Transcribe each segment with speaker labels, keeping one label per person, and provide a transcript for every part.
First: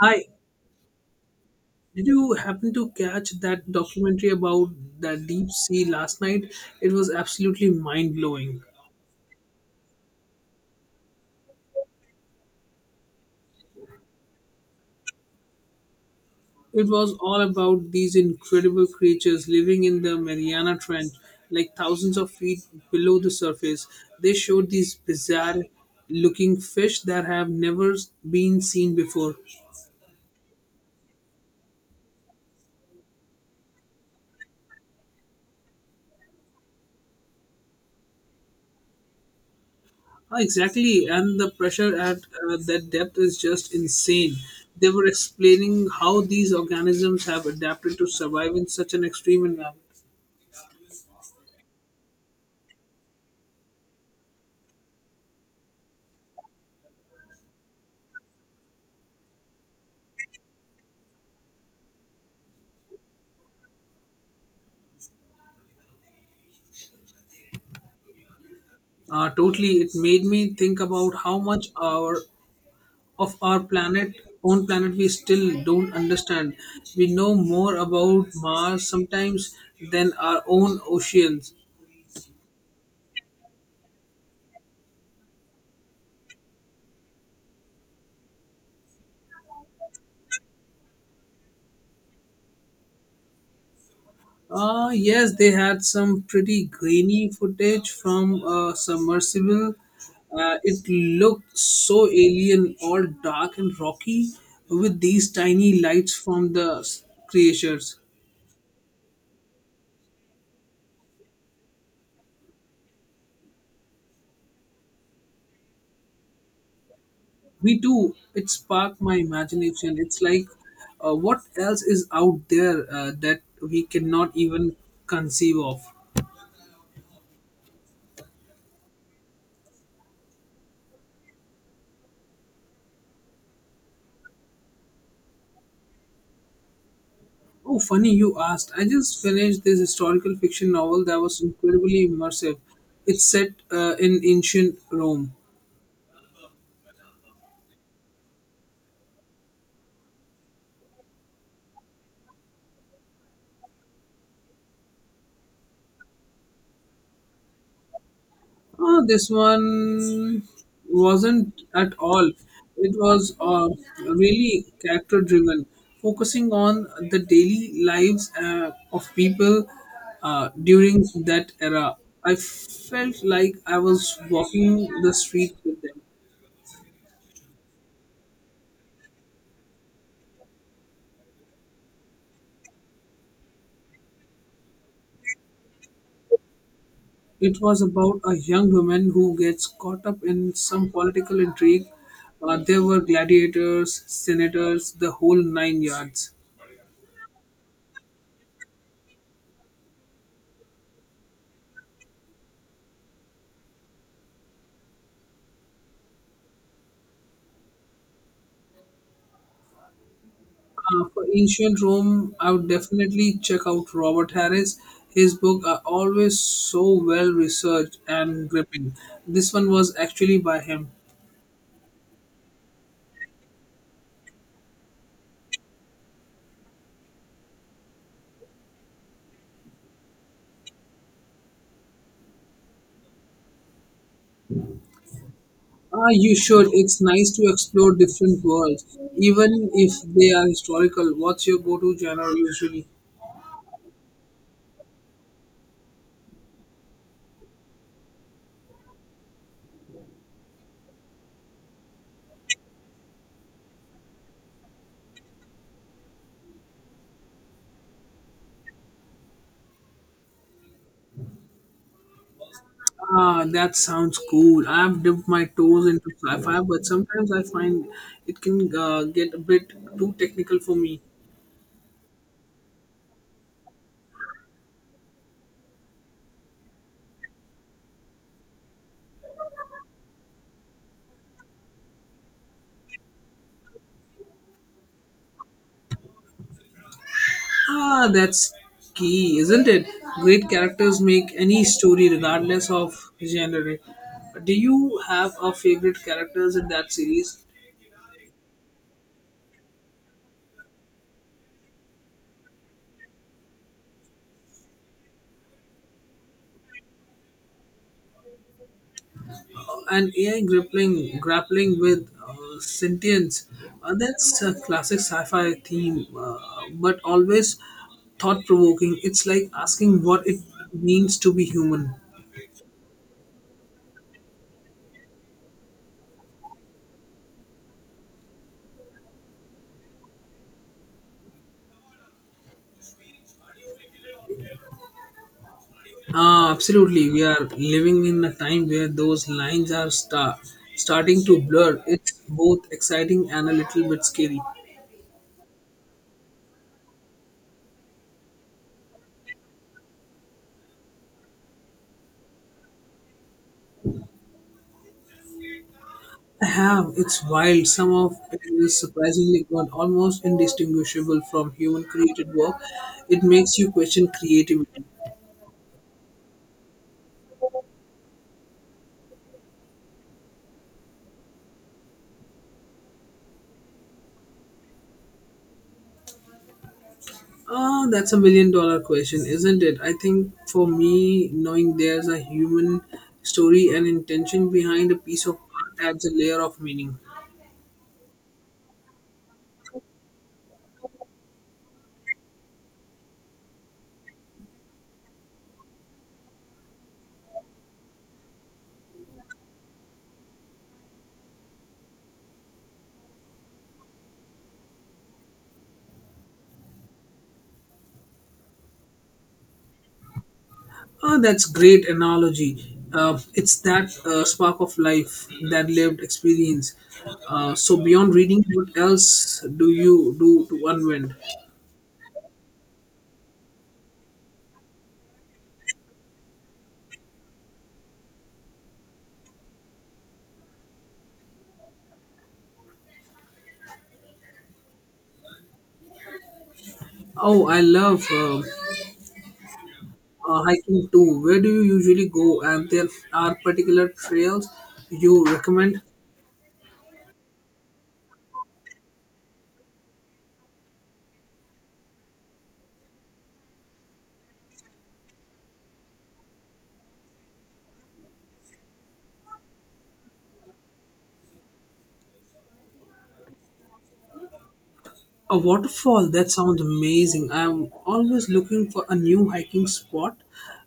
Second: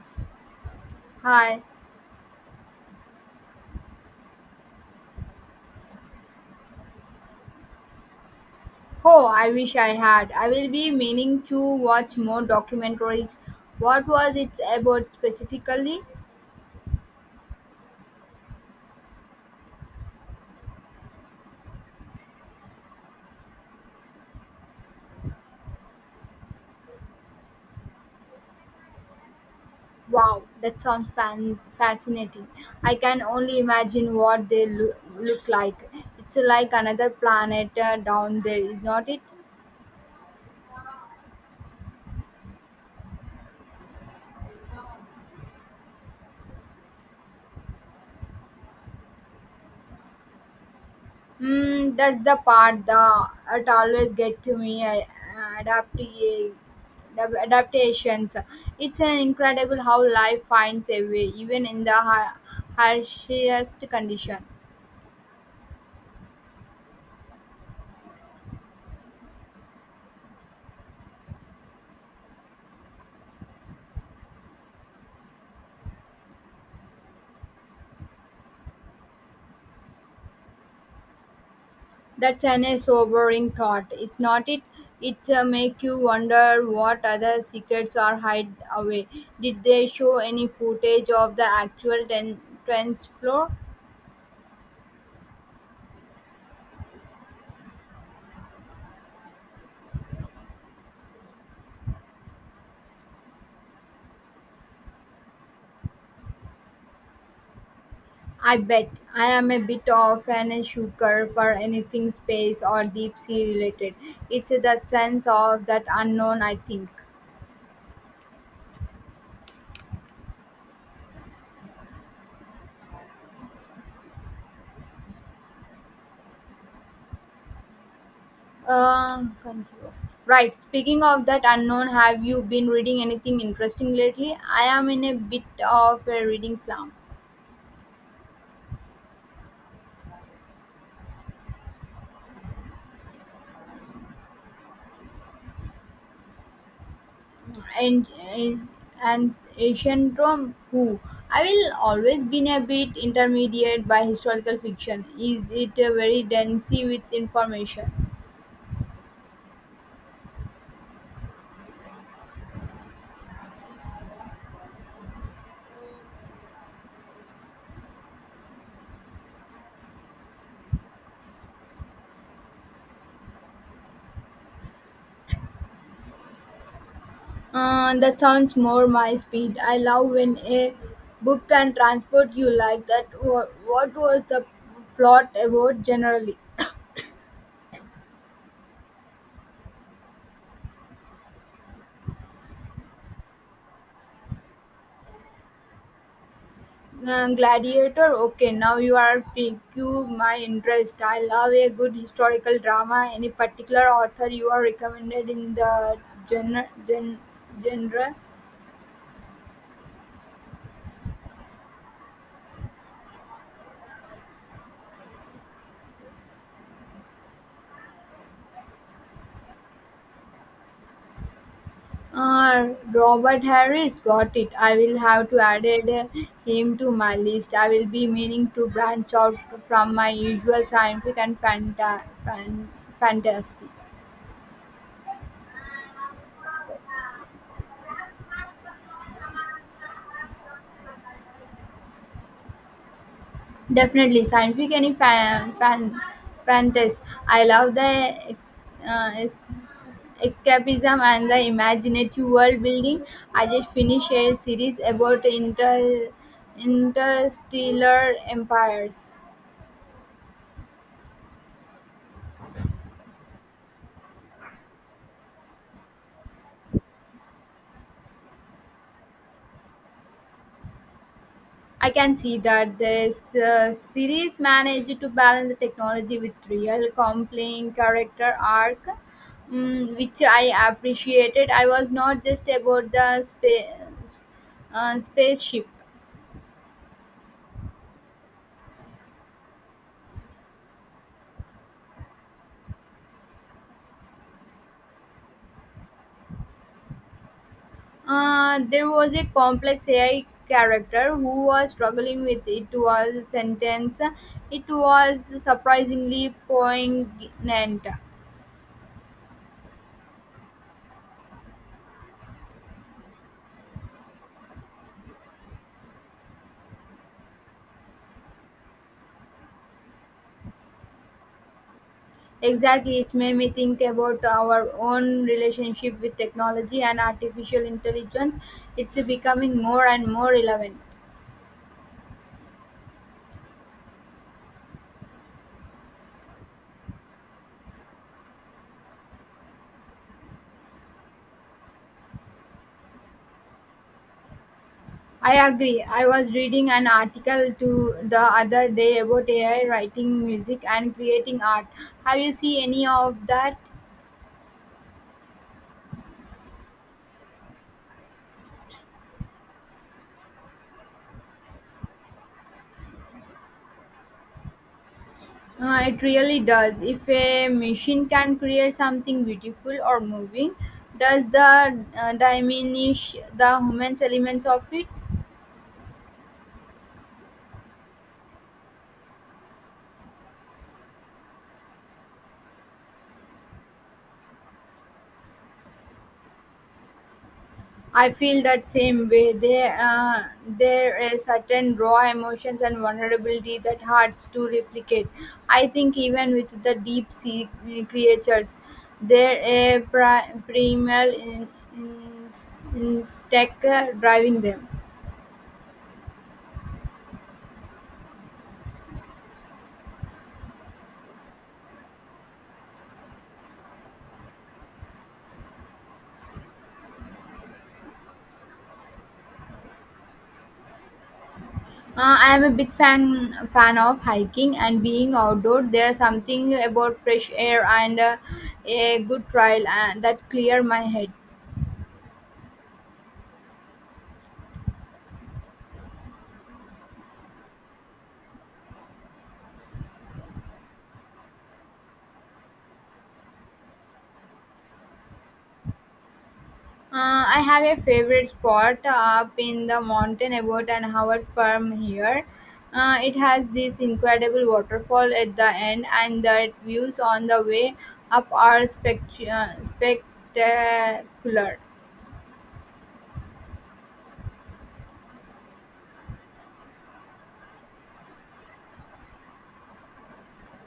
Speaker 1: Hi,
Speaker 2: Hi.
Speaker 1: did you happen to catch that documentary about the deep sea last night? It was absolutely mind blowing.
Speaker 2: Oh, I wish I had. I will be meaning to watch more documentaries. What was it about specifically?
Speaker 1: It was all about these incredible creatures living in the Mariana Trench, like thousands of feet below the surface. They showed these bizarre looking fish that have never been seen before.
Speaker 2: Wow, that sounds fascinating. I can only imagine what they look like. It's like another planet down there, is not it?
Speaker 1: Ah, exactly, and the pressure at that depth is just insane. They were explaining how these organisms have adapted to survive in such an extreme environment.
Speaker 2: That's the part that it always get to me. Adapti- Adaptations. It's an incredible how life finds a way, even in the harshest condition.
Speaker 1: Totally, it made me think about how much our of our planet, own planet, we still don't understand. We know more about Mars sometimes than our own oceans.
Speaker 2: That's an a sobering thought. It's not it. It's make you wonder what other secrets are hide away. Did they show any footage of the actual trends floor?
Speaker 1: Yes, they had some pretty grainy footage from a submersible. It looked so alien, all dark and rocky, with these tiny lights from the creatures.
Speaker 2: I bet I am a bit of an sucker for anything space or deep sea related. It's the sense of that unknown, I think.
Speaker 1: Me too. It sparked my imagination. It's like, what else is out there that we cannot even conceive of?
Speaker 2: Control. Right. Speaking of that unknown, have you been reading anything interesting lately? I am in a bit of a reading slump.
Speaker 1: Oh, funny you asked. I just finished this historical fiction novel that was incredibly immersive. It's set in ancient Rome.
Speaker 2: And and syndrome. Who I will always been a bit intermediate by historical fiction. Is it very dense with information?
Speaker 1: Oh, this one wasn't at all. It was really character driven, focusing on the daily lives of people during that era. I felt like I was walking the streets with them.
Speaker 2: That sounds more my speed. I love when a book can transport you like that. What was the plot about generally?
Speaker 1: It was about a young woman who gets caught up in some political intrigue. There were gladiators, senators, the whole nine yards.
Speaker 2: Gladiator? Okay, now you are piqued my interest. I love a good historical drama. Any particular author you are recommended in the gen- gen- genre?
Speaker 1: For ancient Rome, I would definitely check out Robert Harris. His books are always so well researched and gripping. This one was actually by him.
Speaker 2: Robert Harris got it. I will have to add him to my list. I will be meaning to branch out from my usual scientific and fantasy.
Speaker 1: Ah, you should. It's nice to explore different worlds, even if they are historical. What's your go-to genre usually?
Speaker 2: Definitely scientific and fantasy. I love the uh, ex- escapism and the imaginative world building. I just finished a series about interstellar empires.
Speaker 1: Ah, that sounds cool. I've dipped my toes into sci-fi, but sometimes I find it can get a bit too technical for me.
Speaker 2: I can see that this series managed to balance the technology with real, compelling character arc, which I appreciated. I was not just about the spaceship.
Speaker 1: Ah, that's key, isn't it? Great characters make any story, regardless of genre. Do you have a favorite characters in that series?
Speaker 2: There was a complex AI character who was struggling with it was sentence. It was surprisingly poignant.
Speaker 1: And AI grappling with sentience. That's a classic sci-fi theme, but always thought-provoking. It's like asking what it means to be human.
Speaker 2: Exactly, it's made me think about our own relationship with technology and artificial intelligence. It's becoming more and more relevant.
Speaker 1: Ah, absolutely, we are living in a time where those lines are starting to blur. It's both exciting and a little bit scary.
Speaker 2: I agree. I was reading an article to the other day about AI writing music and creating art. Have you seen any of that?
Speaker 1: I have. It's wild. Some of it is surprisingly good, almost indistinguishable from human created work. It makes you question creativity.
Speaker 2: It really does. If a machine can create something beautiful or moving, does the diminish the human elements of it?
Speaker 1: Ah, that's a million dollar question, isn't it? I think for me, knowing there's a human story and intention behind a piece of art adds a layer of meaning.
Speaker 2: I feel that same way. There is certain raw emotions and vulnerability that hard to replicate. I think even with the deep sea creatures, there a primal in, instinct driving them.
Speaker 1: Ah, that's great analogy. It's that spark of life, that lived experience. So beyond reading, what else do you do to unwind?
Speaker 2: I am a big fan of hiking and being outdoor. There's something about fresh air and a good trail that clear my head.
Speaker 1: Oh, I love hiking too. Where do you usually go? And there are particular trails you recommend?
Speaker 2: I have a favorite spot up in the mountain about an hour from here. It has this incredible waterfall at the end, and the views on the way up are spectacular.
Speaker 1: A waterfall? That sounds amazing. I'm always looking for a new hiking spot.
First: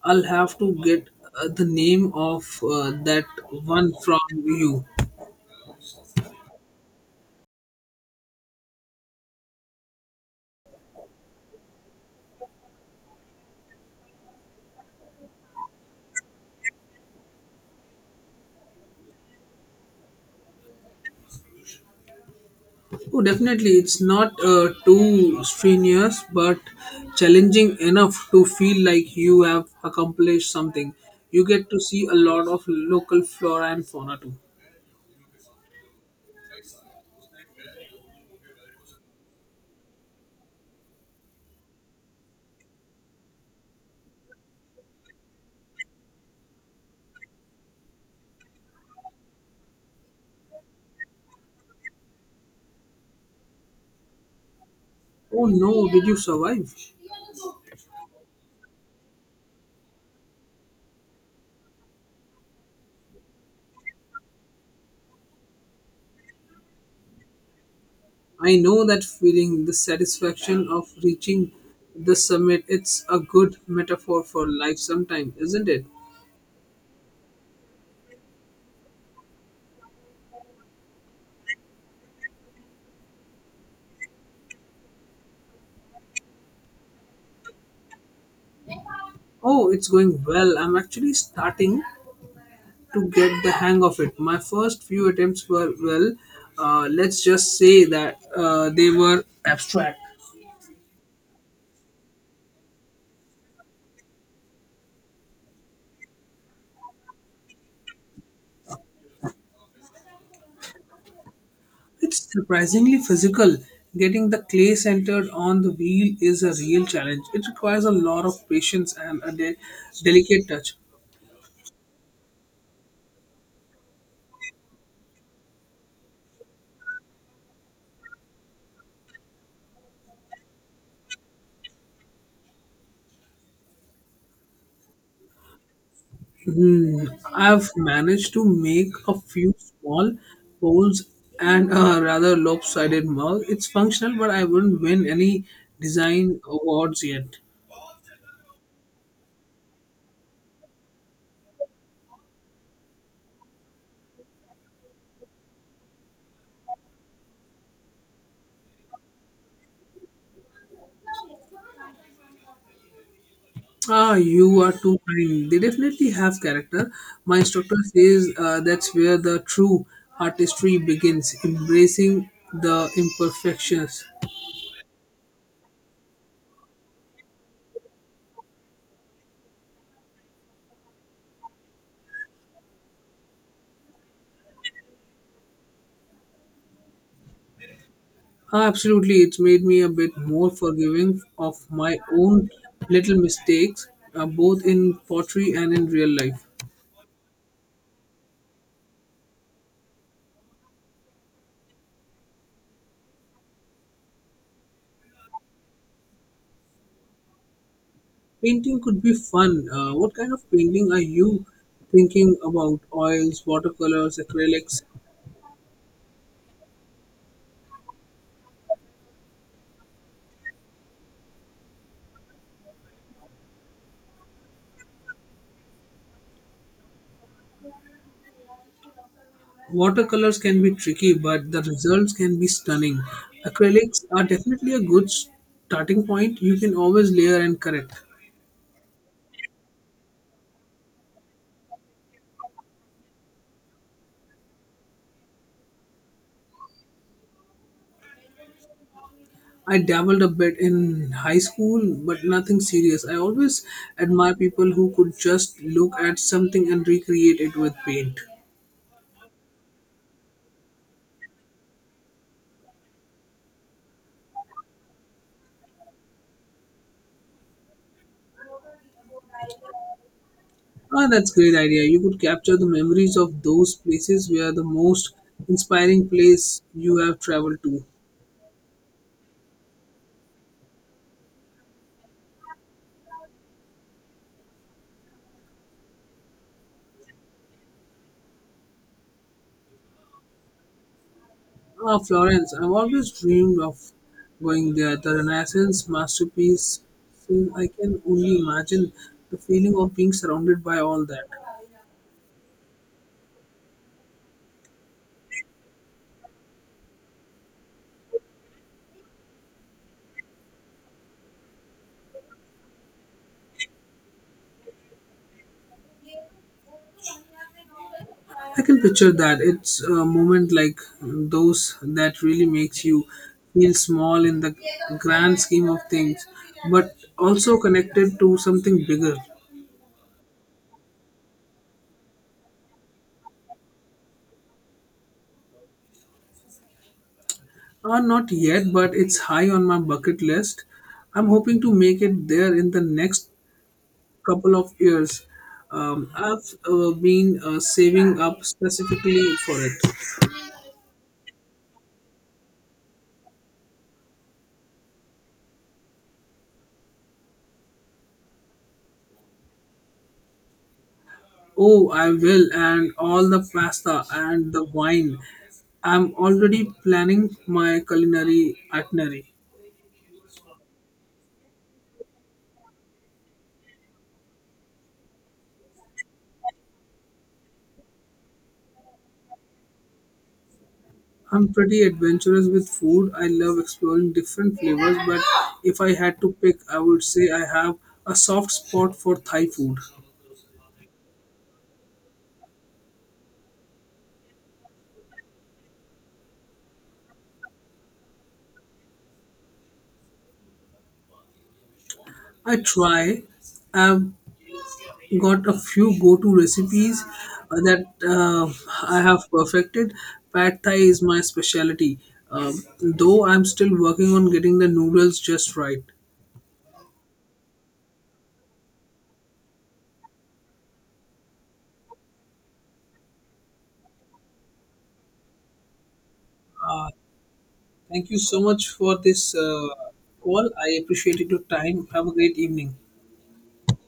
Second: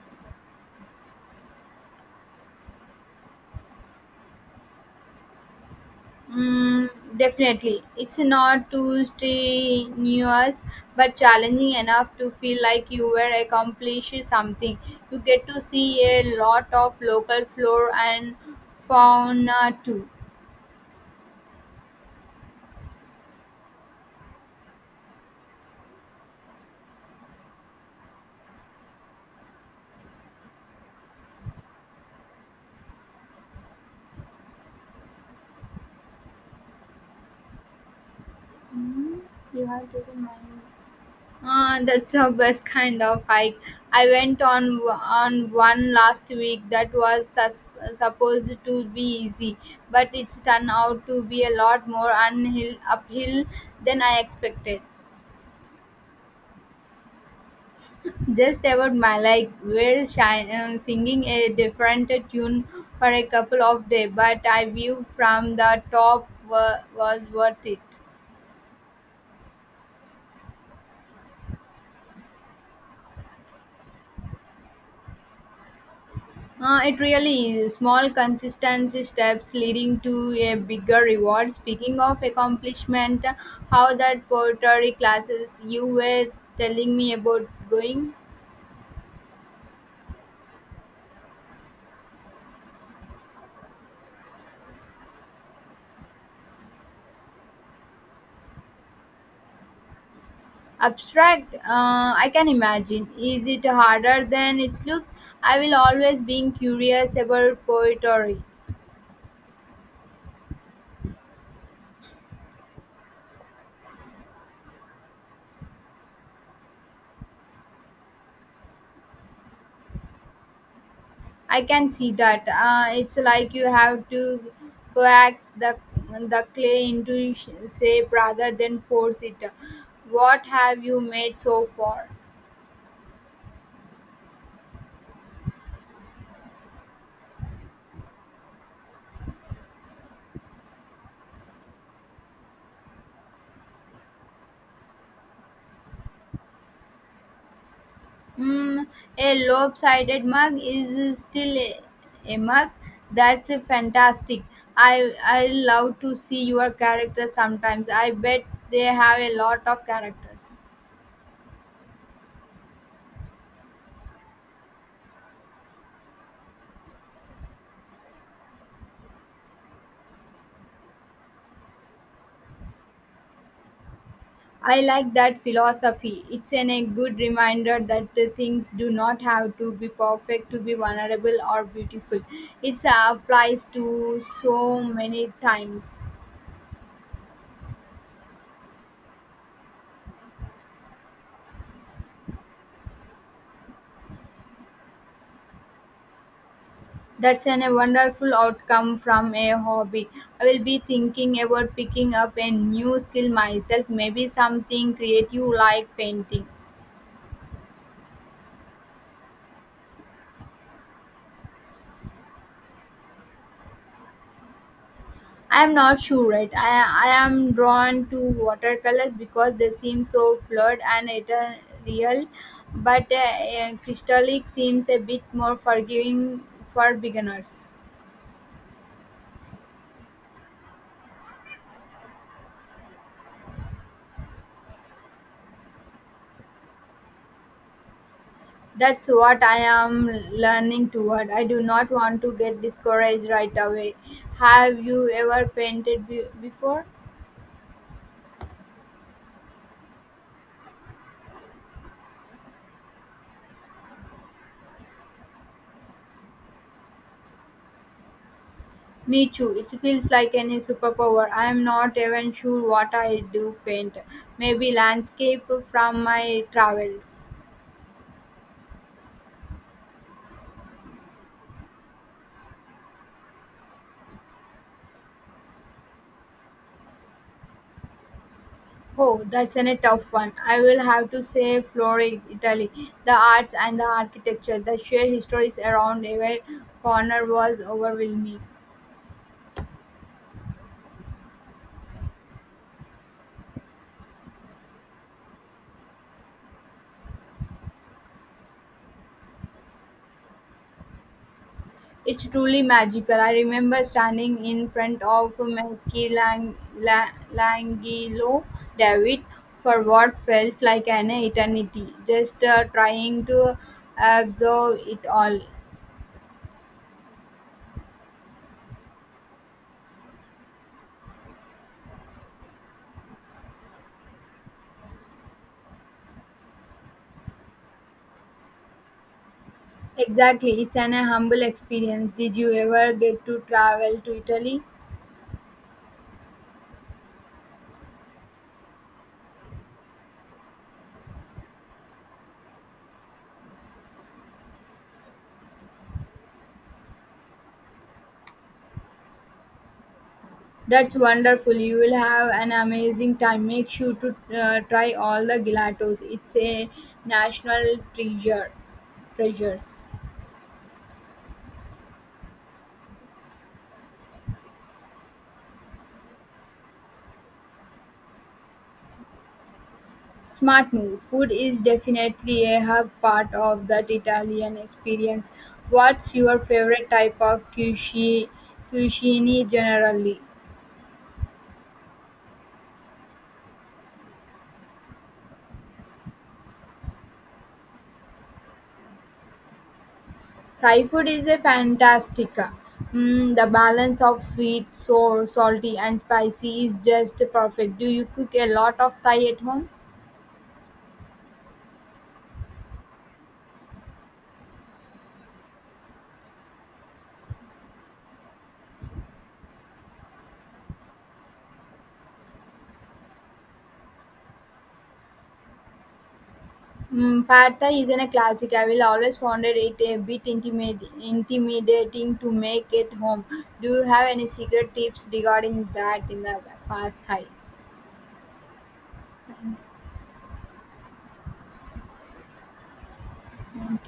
Speaker 1: I'll have to get the name of that one from you.
Speaker 2: Mm, Definitely. It's not too strenuous but challenging enough to feel like you were accomplishing something. You get to see a lot of local flora and fauna too.
Speaker 1: Oh, definitely. It's not too strenuous, but challenging enough to feel like you have accomplished something. You get to see a lot of local flora and fauna too.
Speaker 2: Hmm, you have taken mine. That's the best kind of hike. I went on one last week that was supposed to be easy, but it's turned out to be a lot more unhill uphill than I expected.
Speaker 1: Oh no, did you survive?
Speaker 2: Just about my like we're singing a different tune for a couple of days, but I view from the top was worth it.
Speaker 1: I know that feeling, the satisfaction of reaching the summit, it's a good metaphor for life sometimes, isn't it?
Speaker 2: It really is. Small consistency steps leading to a bigger reward. Speaking of accomplishment, how that pottery classes you were telling me about going.
Speaker 1: Oh, it's going well. I'm actually starting to get the hang of it. My first few attempts were, well, let's just say that they were abstract.
Speaker 2: Abstract, I can imagine. Is it harder than it looks? I will always being curious about poetry.
Speaker 1: It's surprisingly physical. Getting the clay centered on the wheel is a real challenge. It requires a lot of patience and a delicate touch.
Speaker 2: I can see that. It's like you have to coax the clay into shape rather than force it. What have you made so far?
Speaker 1: Hmm, I've managed to make a few small polls and a rather lopsided mug. It's functional, but I wouldn't win any design awards yet.
Speaker 2: Mm, a lopsided mug is still a mug. That's a fantastic. I love to see your characters sometimes. I bet they have a lot of characters.
Speaker 1: Ah, you are too kind. They definitely have character. My instructor says that's where the true artistry begins, embracing the imperfections.
Speaker 2: I like that philosophy. It's a good reminder that the things do not have to be perfect to be vulnerable or beautiful. It applies to so many times.
Speaker 1: Ah, absolutely, it's made me a bit more forgiving of my own little mistakes, both in pottery and in real life.
Speaker 2: That's a wonderful outcome from a hobby. I will be thinking about picking up a new skill myself, maybe something creative like painting.
Speaker 1: Painting could be fun. What kind of painting are you thinking about? Oils, watercolors, acrylics?
Speaker 2: I am not sure right? I am drawn to watercolors because they seem so fluid and ethereal, but crystallic seems a bit more forgiving for beginners.
Speaker 1: Watercolors can be tricky, but the results can be stunning. Acrylics are definitely a good starting point. You can always layer and correct.
Speaker 2: That's what I am learning toward. I do not want to get discouraged right away. Have you ever painted before?
Speaker 1: I dabbled a bit in high school, but nothing serious. I always admire people who could just look at something and recreate it with paint.
Speaker 2: Me too. It feels like any superpower. I am not even sure what I do paint. Maybe landscape from my travels.
Speaker 1: Ah, that's great idea. You could capture the memories of those places where the most inspiring place you have traveled to.
Speaker 2: Oh, that's an a tough one. I will have to say Florence, Italy. The arts and the architecture, the sheer histories around every corner was overwhelming.
Speaker 1: Ah, Florence. I've always dreamed of going there. The Renaissance masterpiece. So I can only imagine the feeling of being surrounded by all that.
Speaker 2: It's truly magical. I remember standing in front of Michelangelo David for what felt like an eternity, just trying to absorb it all.
Speaker 1: I can picture that. It's a moment like those that really makes you feel small in the grand scheme of things, but also connected to something bigger.
Speaker 2: Exactly, it's an humble experience. Did you ever get to travel to Italy?
Speaker 1: Not yet, but it's high on my bucket list. I'm hoping to make it there in the next couple of years. I've been saving up specifically for it.
Speaker 2: That's wonderful. You will have an amazing time. Make sure to try all the gelatos. It's a national treasure. Treasures.
Speaker 1: Oh, I will, and all the pasta and the wine. I'm already planning my culinary itinerary.
Speaker 2: Smart move. Food is definitely a hug part of that Italian experience. What's your favorite type of cuisine? Cuisine generally.
Speaker 1: I'm pretty adventurous with food. I love exploring different flavors, but if I had to pick, I would say I have a soft spot for Thai food.
Speaker 2: Thai food is a fantastica. The balance of sweet, sour, salty, and spicy is just perfect. Do you cook a lot of Thai at home?
Speaker 1: I try. I've got a few go-to recipes that I have perfected. Pad Thai is my specialty, um, though I'm still working on getting the noodles just right.
Speaker 2: Pad Thai is a classic. I will always found it a bit intimidating to make it home. Do you have any secret tips regarding that in the past Thai?
Speaker 1: Thank you so much for this call. I appreciated your time. Have a great evening.